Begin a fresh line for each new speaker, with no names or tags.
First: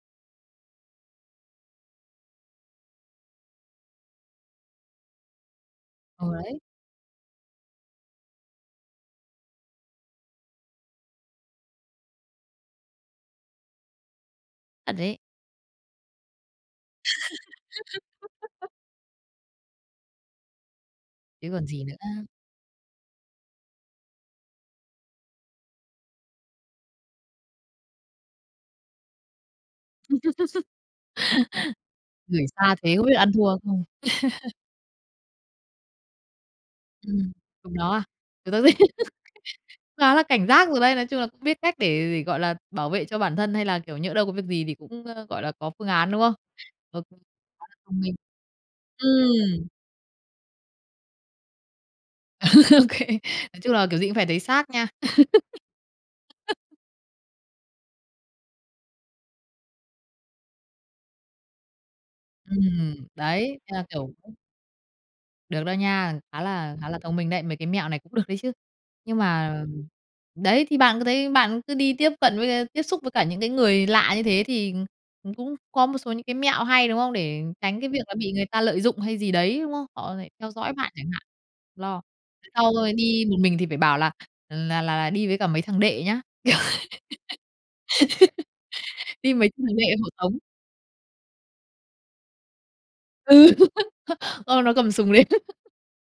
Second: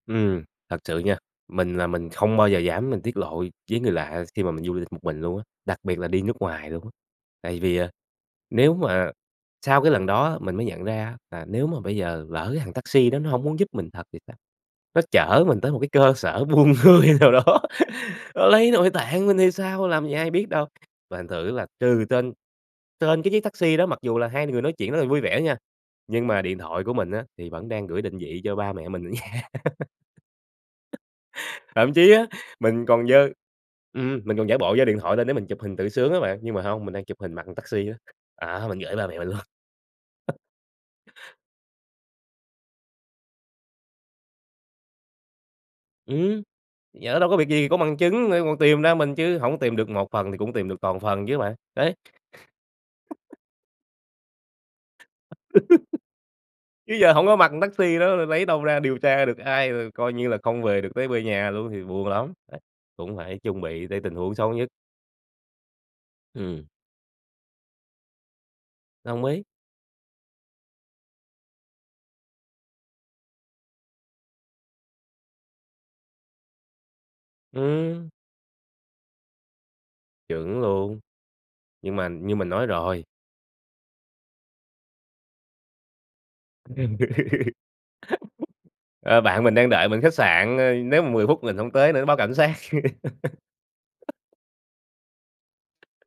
Ừm, thật sự nha, mình là mình không bao giờ dám mình tiết lộ với người lạ khi mà mình du lịch một mình luôn á, đặc biệt là đi
Ờ,
nước
đấy.
ngoài luôn á. Tại vì, à, nếu mà sau cái lần đó á, mình mới nhận ra á là nếu mà bây giờ lỡ cái thằng taxi đó nó hổng muốn giúp mình thật thì sao,
Thật
nó
ấy.
chở mình tới một cái cơ sở buôn người nào đó nó lấy nội tạng mình thì sao, làm gì ai biết đâu. Và thành thử
Chứ
á
còn
là
gì
từ
nữa.
trên trên cái chiếc taxi đó mặc dù là hai người nói chuyện rất là vui vẻ nha, nhưng mà điện thoại của mình á thì vẫn đang gửi định vị cho ba mẹ mình ở nhà. Thậm chí á,
Gửi xa
mình
thế không
còn
biết là
giơ
ăn thua hay không?
ừm, mình còn giả bộ giơ điện thoại lên để mình chụp hình tự sướng á bạn, nhưng mà hông, mình đang chụp
Ừm,
hình mặt thằng
chụp
taxi
nó
á,
à? Tự [unintelligible]
à, mình gửi ba mẹ mình luôn.
cũng khá là cảnh giác rồi đấy, nói chung là cũng biết cách để để, gọi là, bảo vệ cho bản thân, hay là, kiểu, nhỡ đâu có việc gì thì cũng, a, gọi là, có phương án, đúng không?
Ừm,
OK.
nhỡ đâu có việc gì thì có
[unintelligible]
bằng
Thông minh.
chứng để còn tìm ra mình chứ hổng có
Ừm.
tìm được một phần thì cũng tìm được toàn phần chứ bạn, đấy.
Ô kê, nói chung là kiểu gì cũng phải thấy xác nha.
Chứ giờ hổng có mặt thằng taxi đó rồi lấy đâu ra điều tra được ai, rồi coi như là không về được tới về nhà luôn thì buồn lắm, đấy,
Ừm,
cũng phải
đấy,
chuẩn
thế là,
bị tới
kiểu
tình huống xấu nhất.
Được đó nha, khá
Ừm.
là khá là thông mình đấy, mấy cái mẹo này cũng được đấy chứ. Nhưng
Đồng ý.
mà đấy thì bạn cứ thấy bạn cứ đi tiếp cận với, ờ, tiếp xúc với cả những cái người lạ như thế thì cũng có một số những cái mẹo hay, đúng không? Để tránh cái việc
Ừm.
là bị người ta lợi dụng hay gì đấy, đúng không? Họ lại theo
Chuẩn
dõi bạn
luôn.
chẳng hạn,
Nhưng
lo.
mà như mình
Thế
nói
sau rồi
rồi
đi một mình thì phải bảo là là là là đi với cả mấy thằng đệ nhá, kiểu,
Ờ,
đi
bạn
mấy
mình đang
thằng
đợi
đệ
mình
hộ
khách
tống.
sạn, ờ, nếu mà 10 phút mình hông tới nữa nó báo cảnh sát.
Ừ, ô, nó cầm súng đến.